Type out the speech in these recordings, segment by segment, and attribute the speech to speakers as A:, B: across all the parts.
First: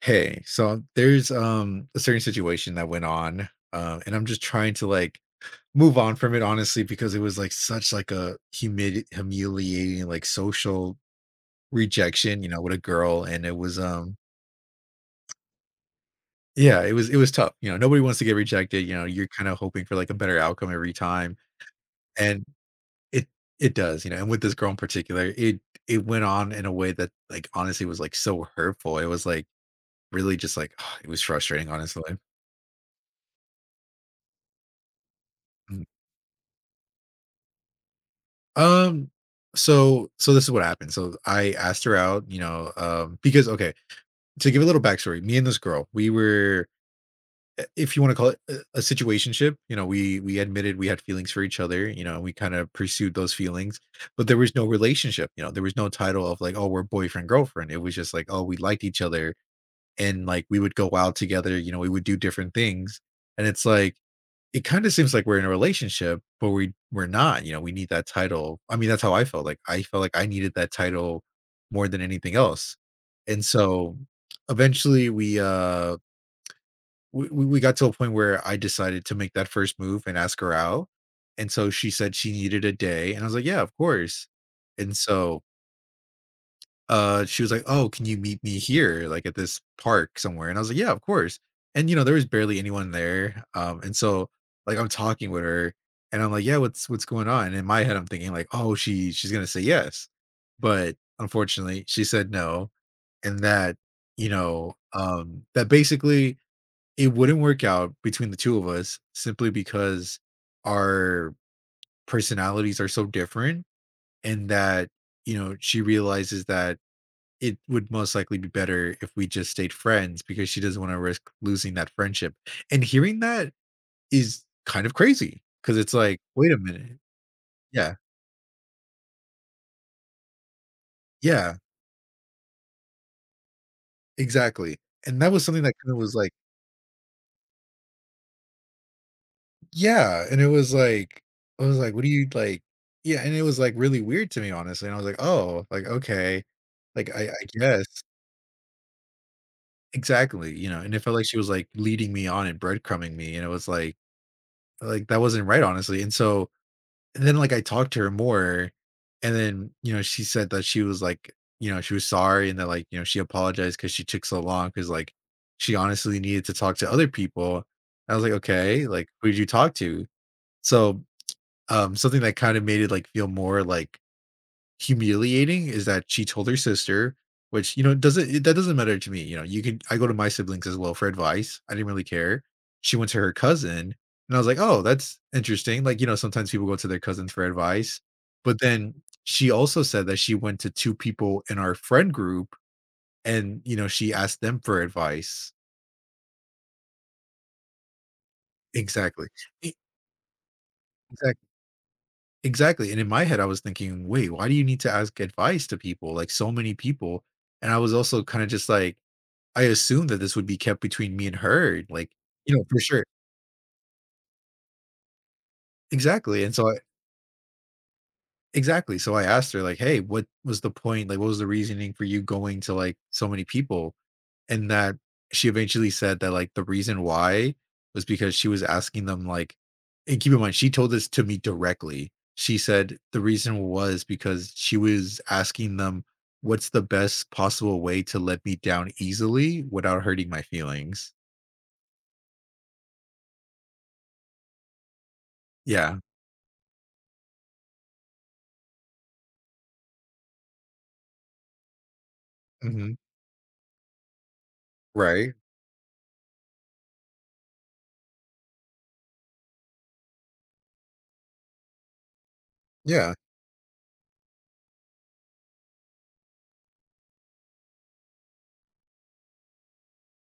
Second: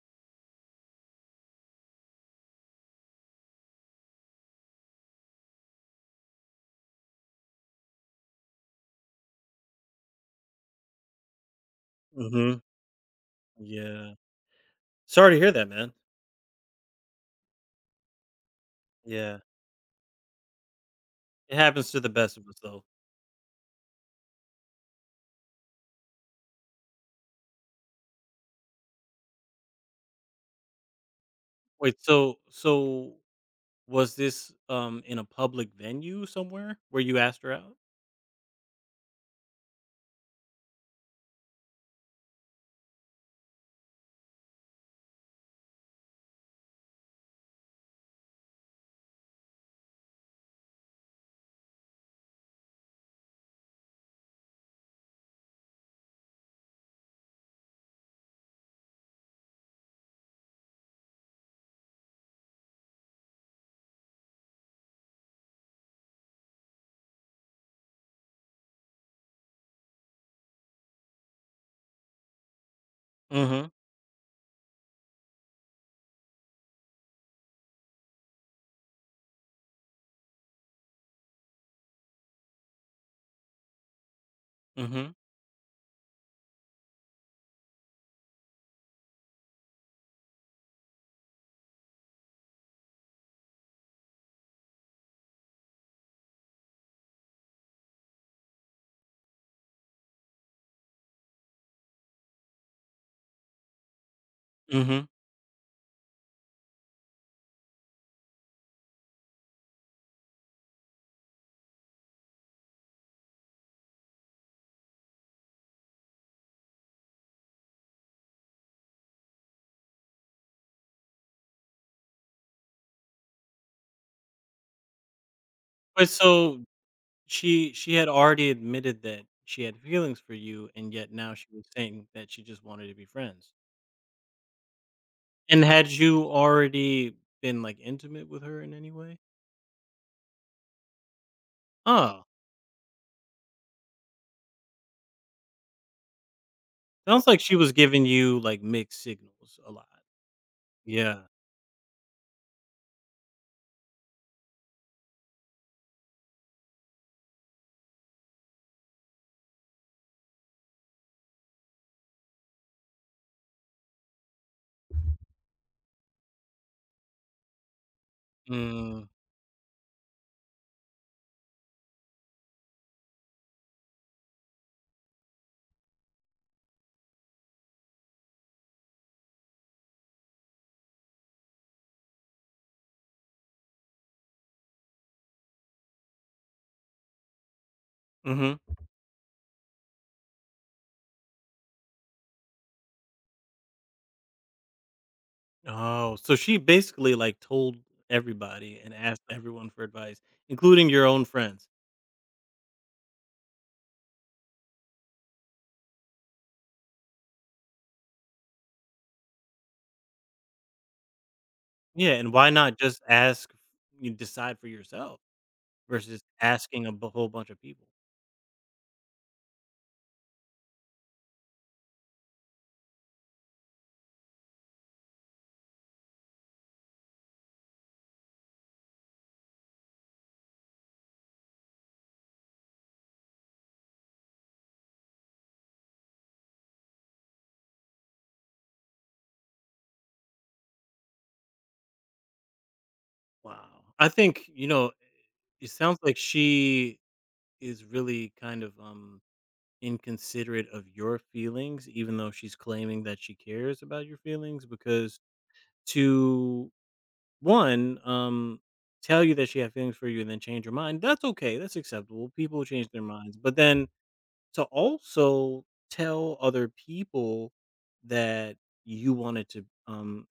A: Hey, so there's a certain situation that went on, and I'm just trying to like move on from it honestly because it was like such like a humid humiliating like social rejection, you know,
B: Mhm.
A: with a girl, and it was
B: Yeah. Sorry to hear that, man.
A: yeah, it was tough. You know, nobody wants to get rejected. You know, you're
B: Yeah.
A: kind of hoping for like a better outcome every time,
B: It happens to the best
A: and
B: of us though.
A: it it does. You know, and with this girl in particular, it went on in a way that like honestly was like so hurtful. It was like really just like it was frustrating
B: Wait,
A: honestly.
B: so was this in a public venue somewhere where you asked her out?
A: Um, so this is what happened. So I asked her out, you know, because okay, to give a little backstory, me and this girl, we were, if you want to call it a situationship, you know, we admitted we had feelings for each other, you know, we kind of pursued those feelings, but there was no relationship, you know, there was no title of like, oh, we're boyfriend girlfriend. It was just like, oh, we liked each other, and like we would go out together, you know, we would do different things. And it's like it kind of seems like we're in a relationship, but we're not, you know, we need that title. I mean, that's how I felt. Like I felt like I needed that title more than anything else. And
B: Mhm.
A: so eventually we got to a point where I decided to make that first move and ask her out. And so she said she needed a day. And I was like, yeah, of course. And
B: Mhm.
A: so she was like, oh, can you meet me here like at this park somewhere, and I was like, yeah, of course, and you know there was barely anyone there, and so like I'm talking with her, and I'm like, yeah, what's going on, and in my head I'm thinking like, oh, she's gonna say yes, but unfortunately she said no, and that, you know,
B: Mhm.
A: that basically it wouldn't work out between the two of us simply because our personalities are so different, and that, you know, she realizes that it would most likely be better if we just stayed friends because she doesn't want to risk losing that friendship. And hearing that is kind of crazy because it's
B: But
A: like, wait a
B: so
A: minute.
B: she
A: Yeah.
B: had already admitted that she had feelings for you, and yet now she
A: Yeah.
B: was saying that she just wanted to be friends.
A: Exactly. And that was something
B: And
A: that
B: had
A: kind of was
B: you
A: like,
B: already been like intimate with her in any way?
A: yeah. And it was like, I was like, what do
B: Oh,
A: you like? Yeah. And it was like really weird to me, honestly. And I was like, oh, like, okay. Like,
B: sounds
A: I,
B: like
A: I
B: she was
A: guess
B: giving you like mixed signals a lot.
A: exactly, you know, and it felt
B: Yeah.
A: like she was like leading me on and breadcrumbing me. And it was like that wasn't right, honestly. And so and then, like, I talked to her more, and then, you know, she said that she was, like, you know, she was sorry and that, like, you know, she apologized because she took so long because like, she honestly needed to talk to other people. I was like, "Okay,
B: Mm.
A: like, who did you talk to?" So, something that kinda made it, like, feel more like humiliating is that she told her sister, which, you know, doesn't it, that doesn't matter to me, you know, you can I go to my siblings as well for advice, I didn't really care. She went to her cousin, and I was like, "Oh, that's interesting," like, you know, sometimes people go to their cousins for advice, but
B: Mhm.
A: then she also said that she went to 2 people in our friend group and, you know, she asked them for advice.
B: Oh, so she basically, like, told everybody and asked
A: Exactly.
B: everyone
A: E
B: for advice, including your own
A: exact
B: friends.
A: exactly, and in my head, I was thinking, "Wait, why do you need to ask advice to people? Like, so many people," and I was also kinda just like I assumed that this would be kept between me and her, and, like,
B: Yeah, and why
A: you know,
B: not
A: for
B: just
A: sure.
B: ask you decide for yourself versus
A: Exactly, and so I
B: asking a b whole bunch of people?
A: exactly, so I asked her like, "Hey, what was the point? Like, what was the reasoning for you going to, like, so many people?" And that she eventually said that, like, the reason why was because she was asking them, like, and keep in mind, she told this to me directly. She said the reason was because she was asking them, "What's the best possible way to let me down easily without hurting my feelings?"
B: Wow. I think, you know, it
A: Yeah.
B: sounds like she is really kind of, inconsiderate of your feelings, even though she's
A: Mhm.
B: claiming that she cares about your feelings, because
A: Right.
B: to one tell you that she had feelings for you and then change her mind, that's okay, that's acceptable, people change their
A: Yeah.
B: minds, but then to also tell other people that you wanted to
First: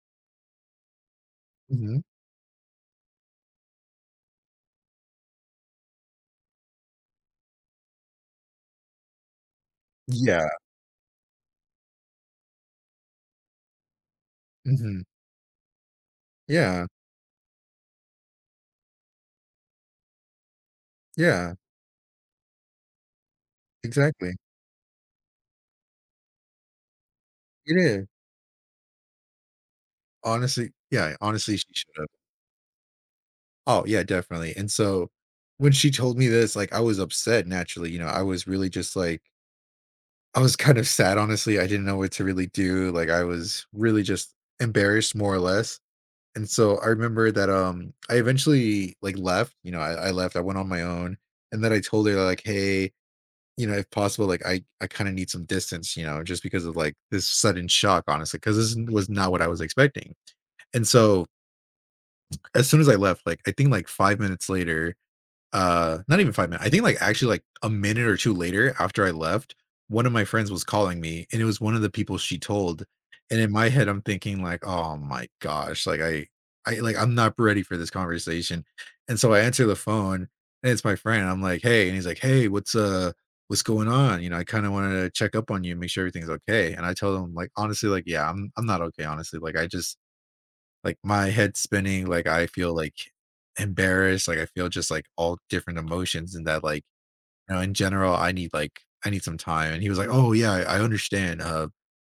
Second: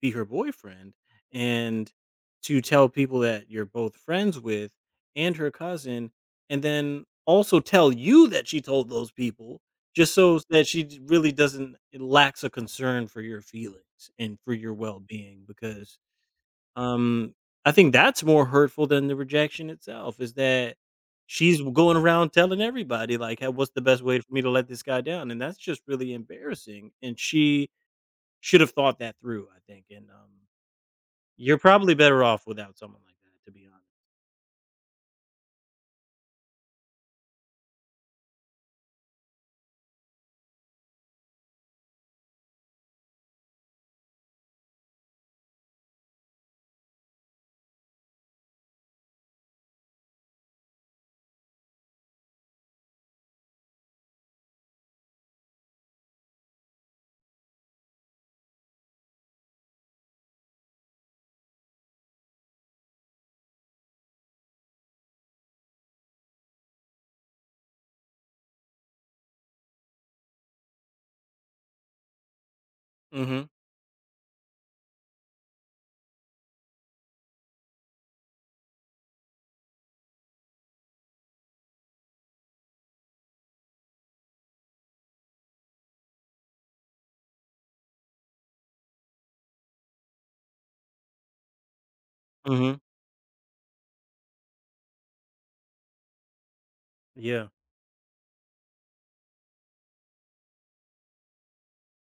B: be her boyfriend, and
A: Mhm.
B: to tell people that you're both friends with, and her cousin, and then also tell you that she told those people, just so
A: Yeah.
B: that really, doesn't it lacks a concern for your feelings and for your
A: Mhm.
B: well-being, because
A: Yeah.
B: um, I think that's more hurtful than the rejection itself, is that
A: Yeah.
B: she's going around telling everybody, like, "Hey, what's the best way for
A: Exactly.
B: me to let this guy down?" And that's just really embarrassing, and she
A: It is.
B: should have thought that through, I think, and,
A: Honestly, yeah, honestly,
B: you're
A: she should
B: probably
A: have.
B: better off without someone like that, to be
A: Oh,
B: honest.
A: yeah, definitely, and so, when she told me this, like, I was upset naturally, you know, I was really just, like, I was kind of sad, honestly, I didn't know what to really do, like, I was really just embarrassed more or less, and so, I remember that, I eventually, like, left, you know, I left, I went on my own, and then I told her, like, "Hey, you know, if possible, like, I kind of need some distance, you know, just because of like this sudden shock, honestly, because this was not what I was expecting." And so as soon as I left, like I think like 5 minutes later, not even 5 minutes, I think like actually like a minute or two later after I left, one of my friends was calling me, and it was one of the people she told, and
B: Mhm,
A: in my head I'm thinking like, oh my gosh, like I like I'm not ready for this conversation, and so I answer the phone, and it's my friend. I'm like, hey, and he's like, hey, what's going on. You know, I kind of wanted to check up on you, make sure everything's okay, and I tell him like, honestly, like, yeah, I'm not okay honestly, like I just like, my head spinning, like, I feel,
B: mhm,
A: like, embarrassed, like, I feel just, like, all different emotions and that, like,
B: yeah,
A: you know, in general, I need like I need some time. And he was like, oh, yeah, I understand.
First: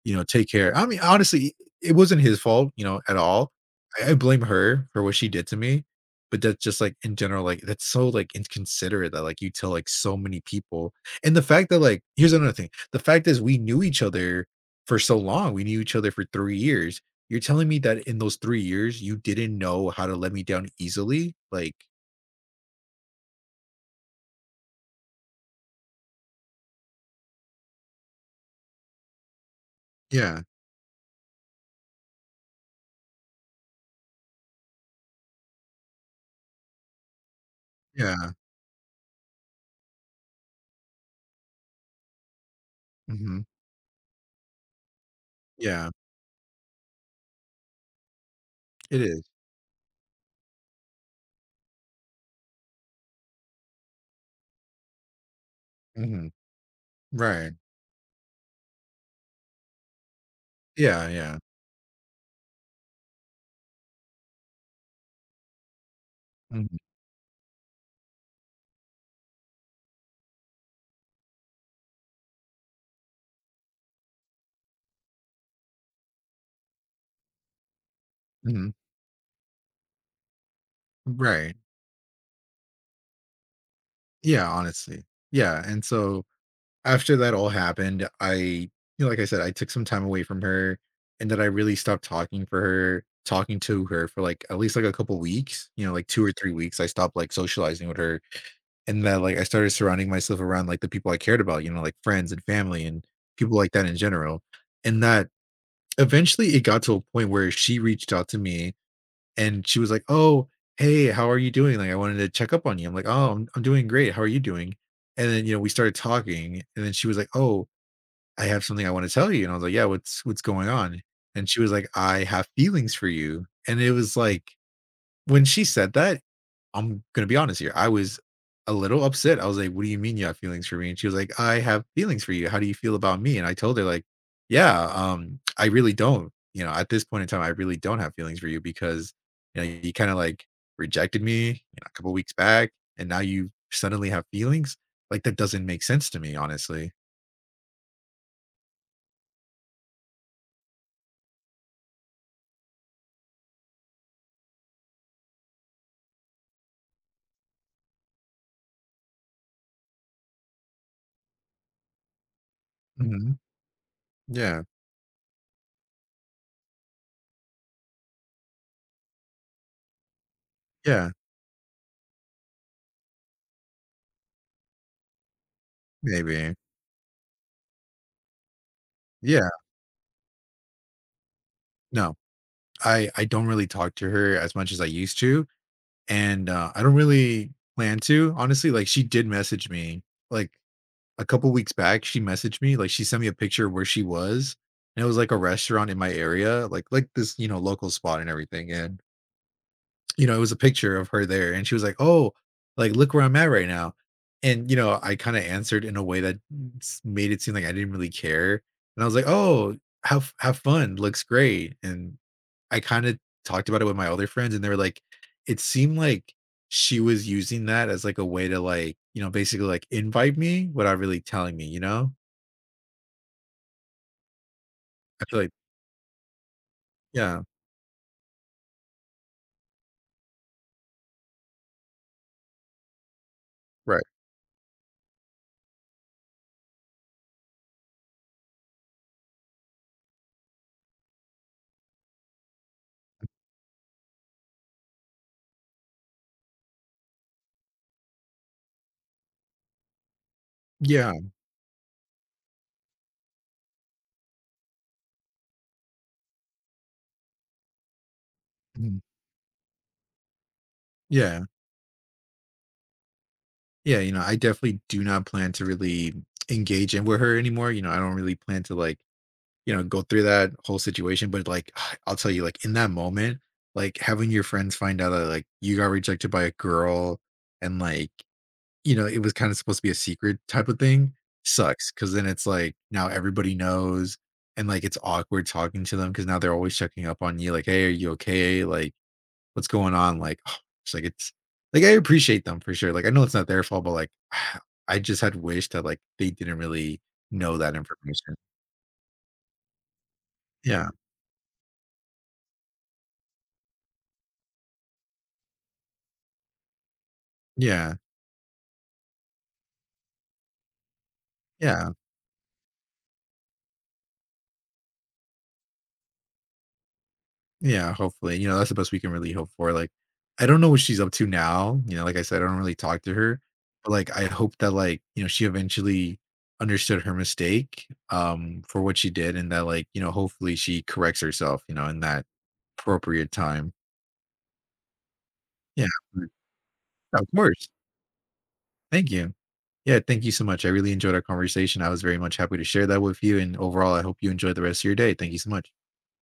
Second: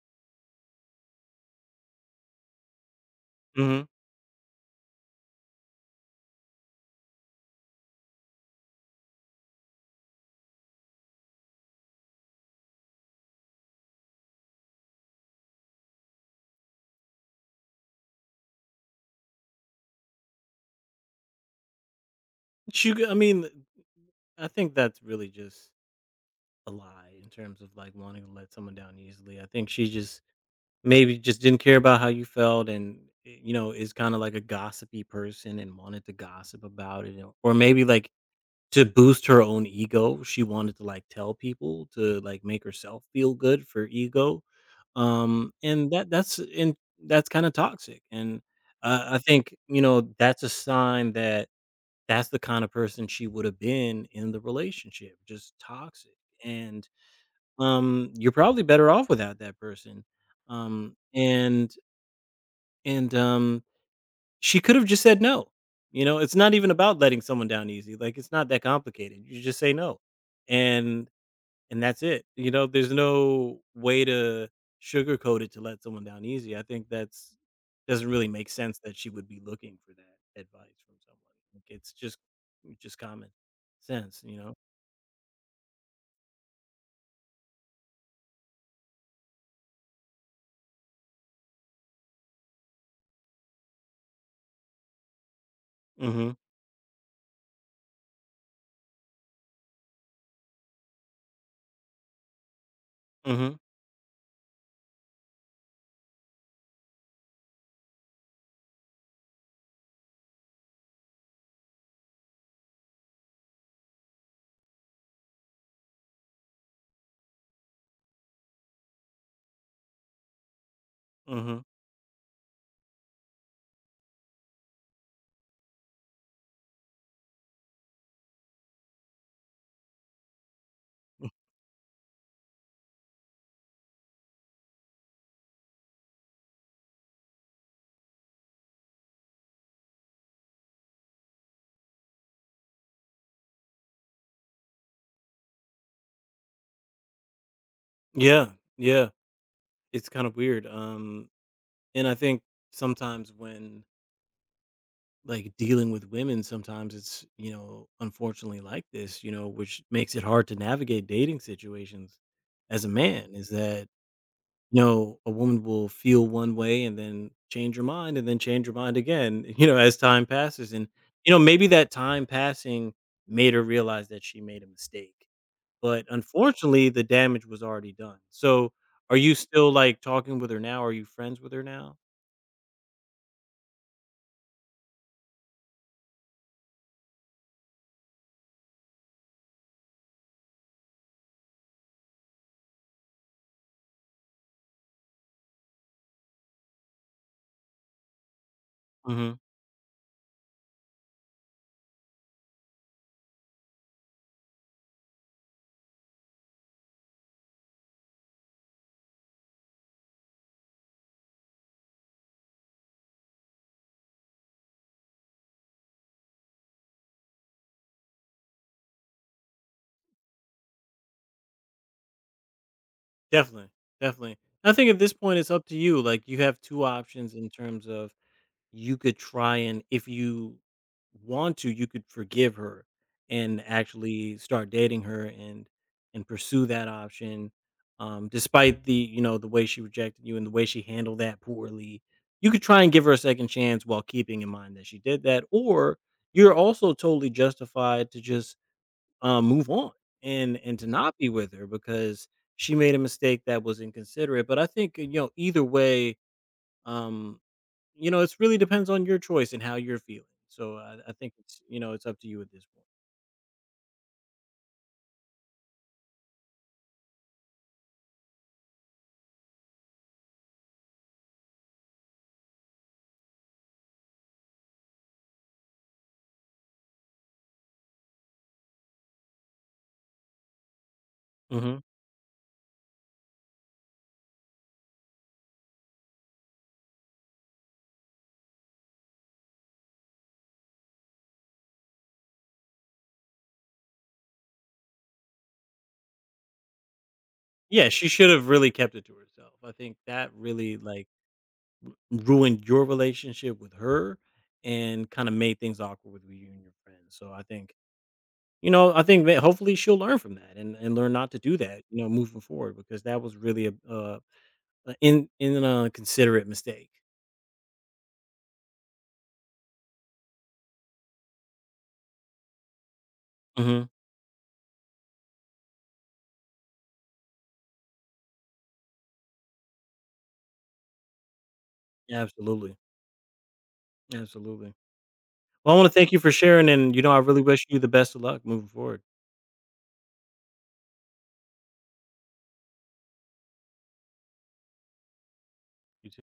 A: You know, take care. I mean, honestly, it wasn't his fault, you know, at all.
B: mhm.
A: I blame her for what she did to me. But that's just like in general, like that's so like inconsiderate that like you tell like so many people. And the fact that like here's another thing. The fact is we knew each other for so long. We knew each other for 3 years. You're telling me that in those 3 years you didn't know how to let me down easily? Like,
B: She g I mean, I think that's really just a lie in terms of, like, wanting to let someone down easily. I think she just
A: yeah,
B: maybe just didn't care about how you felt, and, eh, you know, is kinda like a gossipy person and wanted to gossip about it, or maybe, like,
A: yeah.
B: to boost her own ego, she wanted to, like, tell people to, like, make herself feel
A: Hmm.
B: good for ego,
A: Yeah,
B: and that's kinda toxic, and
A: it
B: I
A: is.
B: think, you know, that's a sign that that's the kind of person she would've been in the relationship, just toxic,
A: Mhm.
B: and,
A: Right.
B: you're probably better off without that person, um,
A: Yeah, yeah.
B: and and, um, she could have just said no. You know, it's not even
A: Mhm,
B: about letting someone down easy, like, it's not that complicated, you just say no, and and that's it, you know. There's no way to sugarcoat it to let someone down easy. I think that's doesn't really make
A: mhm.
B: sense that she would be looking for that advice from someone,
A: Right.
B: like, it's just common sense, you
A: Yeah,
B: know?
A: honestly. Yeah, and so, after that all happened, I, you know, like I said, I took some time away from her, and then I really stopped talking to her for, like, at least, like, a couple weeks, you know, like, 2 or
B: Mhm,
A: 3 weeks, I stopped, like, socializing with her, and then, like, I started surrounding myself around, like, the people I cared about, you know, like, friends and family and people
B: mhm,
A: like that in general, and that eventually, it got to a point where she reached out to me. And she was like, "Oh, hey, how are you doing? Like, I wanted to check up on you." I'm like, "Oh, I'm doing great. How are you doing?" And then, you know, we started talking, and then she was like, "Oh, I have something I want to tell you." And I was like, "Yeah, what's going on?" And
B: mhm.
A: she was like, "I have feelings for you." And it was like when she said that, I'm gonna be honest here, I was a little upset. I was like, "What do you mean you have feelings for me?" And she was like, "I have feelings for you. How do you feel about me?" And I told her like, "Yeah, I really don't. You know, at this point in time, I really don't have feelings for you because, you know, you kinda, like, rejected me, you know, a couple weeks back, and now you suddenly have feelings? Like, that doesn't make sense to me, honestly."
B: Yeah, yeah, it's kind of weird, and I think sometimes when like dealing with women, sometimes it's, you know, unfortunately like this, you know, which makes it hard to navigate dating situations as a man,
A: Mhm.
B: is that,
A: Yeah.
B: you know, a woman will feel one way and then change her mind, and then change her mind again, you know, as time passes, and
A: Yeah.
B: you know, maybe that time passing made her realize that she made a mistake, but
A: Maybe.
B: unfortunately the damage was already done. So, are you
A: Yeah.
B: still like talking with her now? Are you friends with her now?
A: No. I don't really talk to her as much as I used to. And I don't really plan to honestly. Like she did message me like a couple weeks back. She messaged me, like, she sent me a picture of where she was, and it was like a restaurant in my area, like this, you know, local spot and everything. And you know, it was a picture of her there, and she was like, "Oh, like look where I'm at right now," and you know, I kind of answered in a way that made it seem like I didn't really care, and I was like, "Oh, have fun, looks great," and I kind of talked about it with my other friends, and they were like, it seemed like she was using that as like a way to like, you know, basically like invite me without really telling me, you know?
B: Definitely, definitely. I think at this
A: I
B: point
A: feel like,
B: it's up to you. Like, you have two options
A: yeah,
B: in terms of, you could try, and if you want to, you could forgive her and
A: right.
B: actually start dating her, and pursue that option. Despite the, you know, the way she rejected you and the way she handled that poorly, you could try and give her a second chance while keeping in mind that she did that. Or, you're also totally justified to just, move on, and to
A: Yeah.
B: not be with her, because she made a mistake that was inconsiderate. But I think, you know, either way, um, you know, it's really depends
A: Mhm,
B: on your choice and how you're feeling. So I think
A: yeah.
B: it's, you know, it's up to you at this
A: Yeah, you know, I definitely do not plan to really engage in with her anymore. You know, I don't really plan to like, you know, go through that whole situation. But like, I'll tell you, like in that moment, like having your friends find out that like you got rejected by a girl and like, you know, it was kind of supposed to be a secret type of thing
B: point. Hmm.
A: sucks. Cause then it's like now everybody knows, and like it's awkward talking to them because now they're always checking up on you, like, hey, are you okay? Like, what's going on? Like, oh, it's like I appreciate them for sure. Like I know it's not their fault, but like I just had wished that like they didn't really know that
B: Yeah, she should
A: information.
B: have really kept it to herself. I think that really
A: Yeah,
B: like ruined your relationship with her and kind of made things awkward with you and your friends. So I think,
A: yeah,
B: you know, I think that hopefully she'll learn from that, and learn not to do that,
A: yeah,
B: you know, moving forward, because that was really a in a considerate mistake.
A: yeah. Hopefully, you know, that's the best we can really hope for. Like I don't know what she's up to now. You know, like I said, I don't really talk to her,
B: Mhm.
A: but like I hope that like, you know, she eventually understood her mistake for what she did, and that, like, you know, hopefully she corrects herself, you know, in that
B: Absolutely,
A: appropriate time.
B: absolutely. Well, I
A: Yeah,
B: wanna thank you for sharing, and, you know, I
A: of
B: really wish
A: course.
B: you the best of luck moving forward.
A: Thank you. Yeah, thank you so much. I really enjoyed our conversation. I was very much happy to share that with you. And overall, I hope you enjoy the rest of your day. Thank you so much.
B: You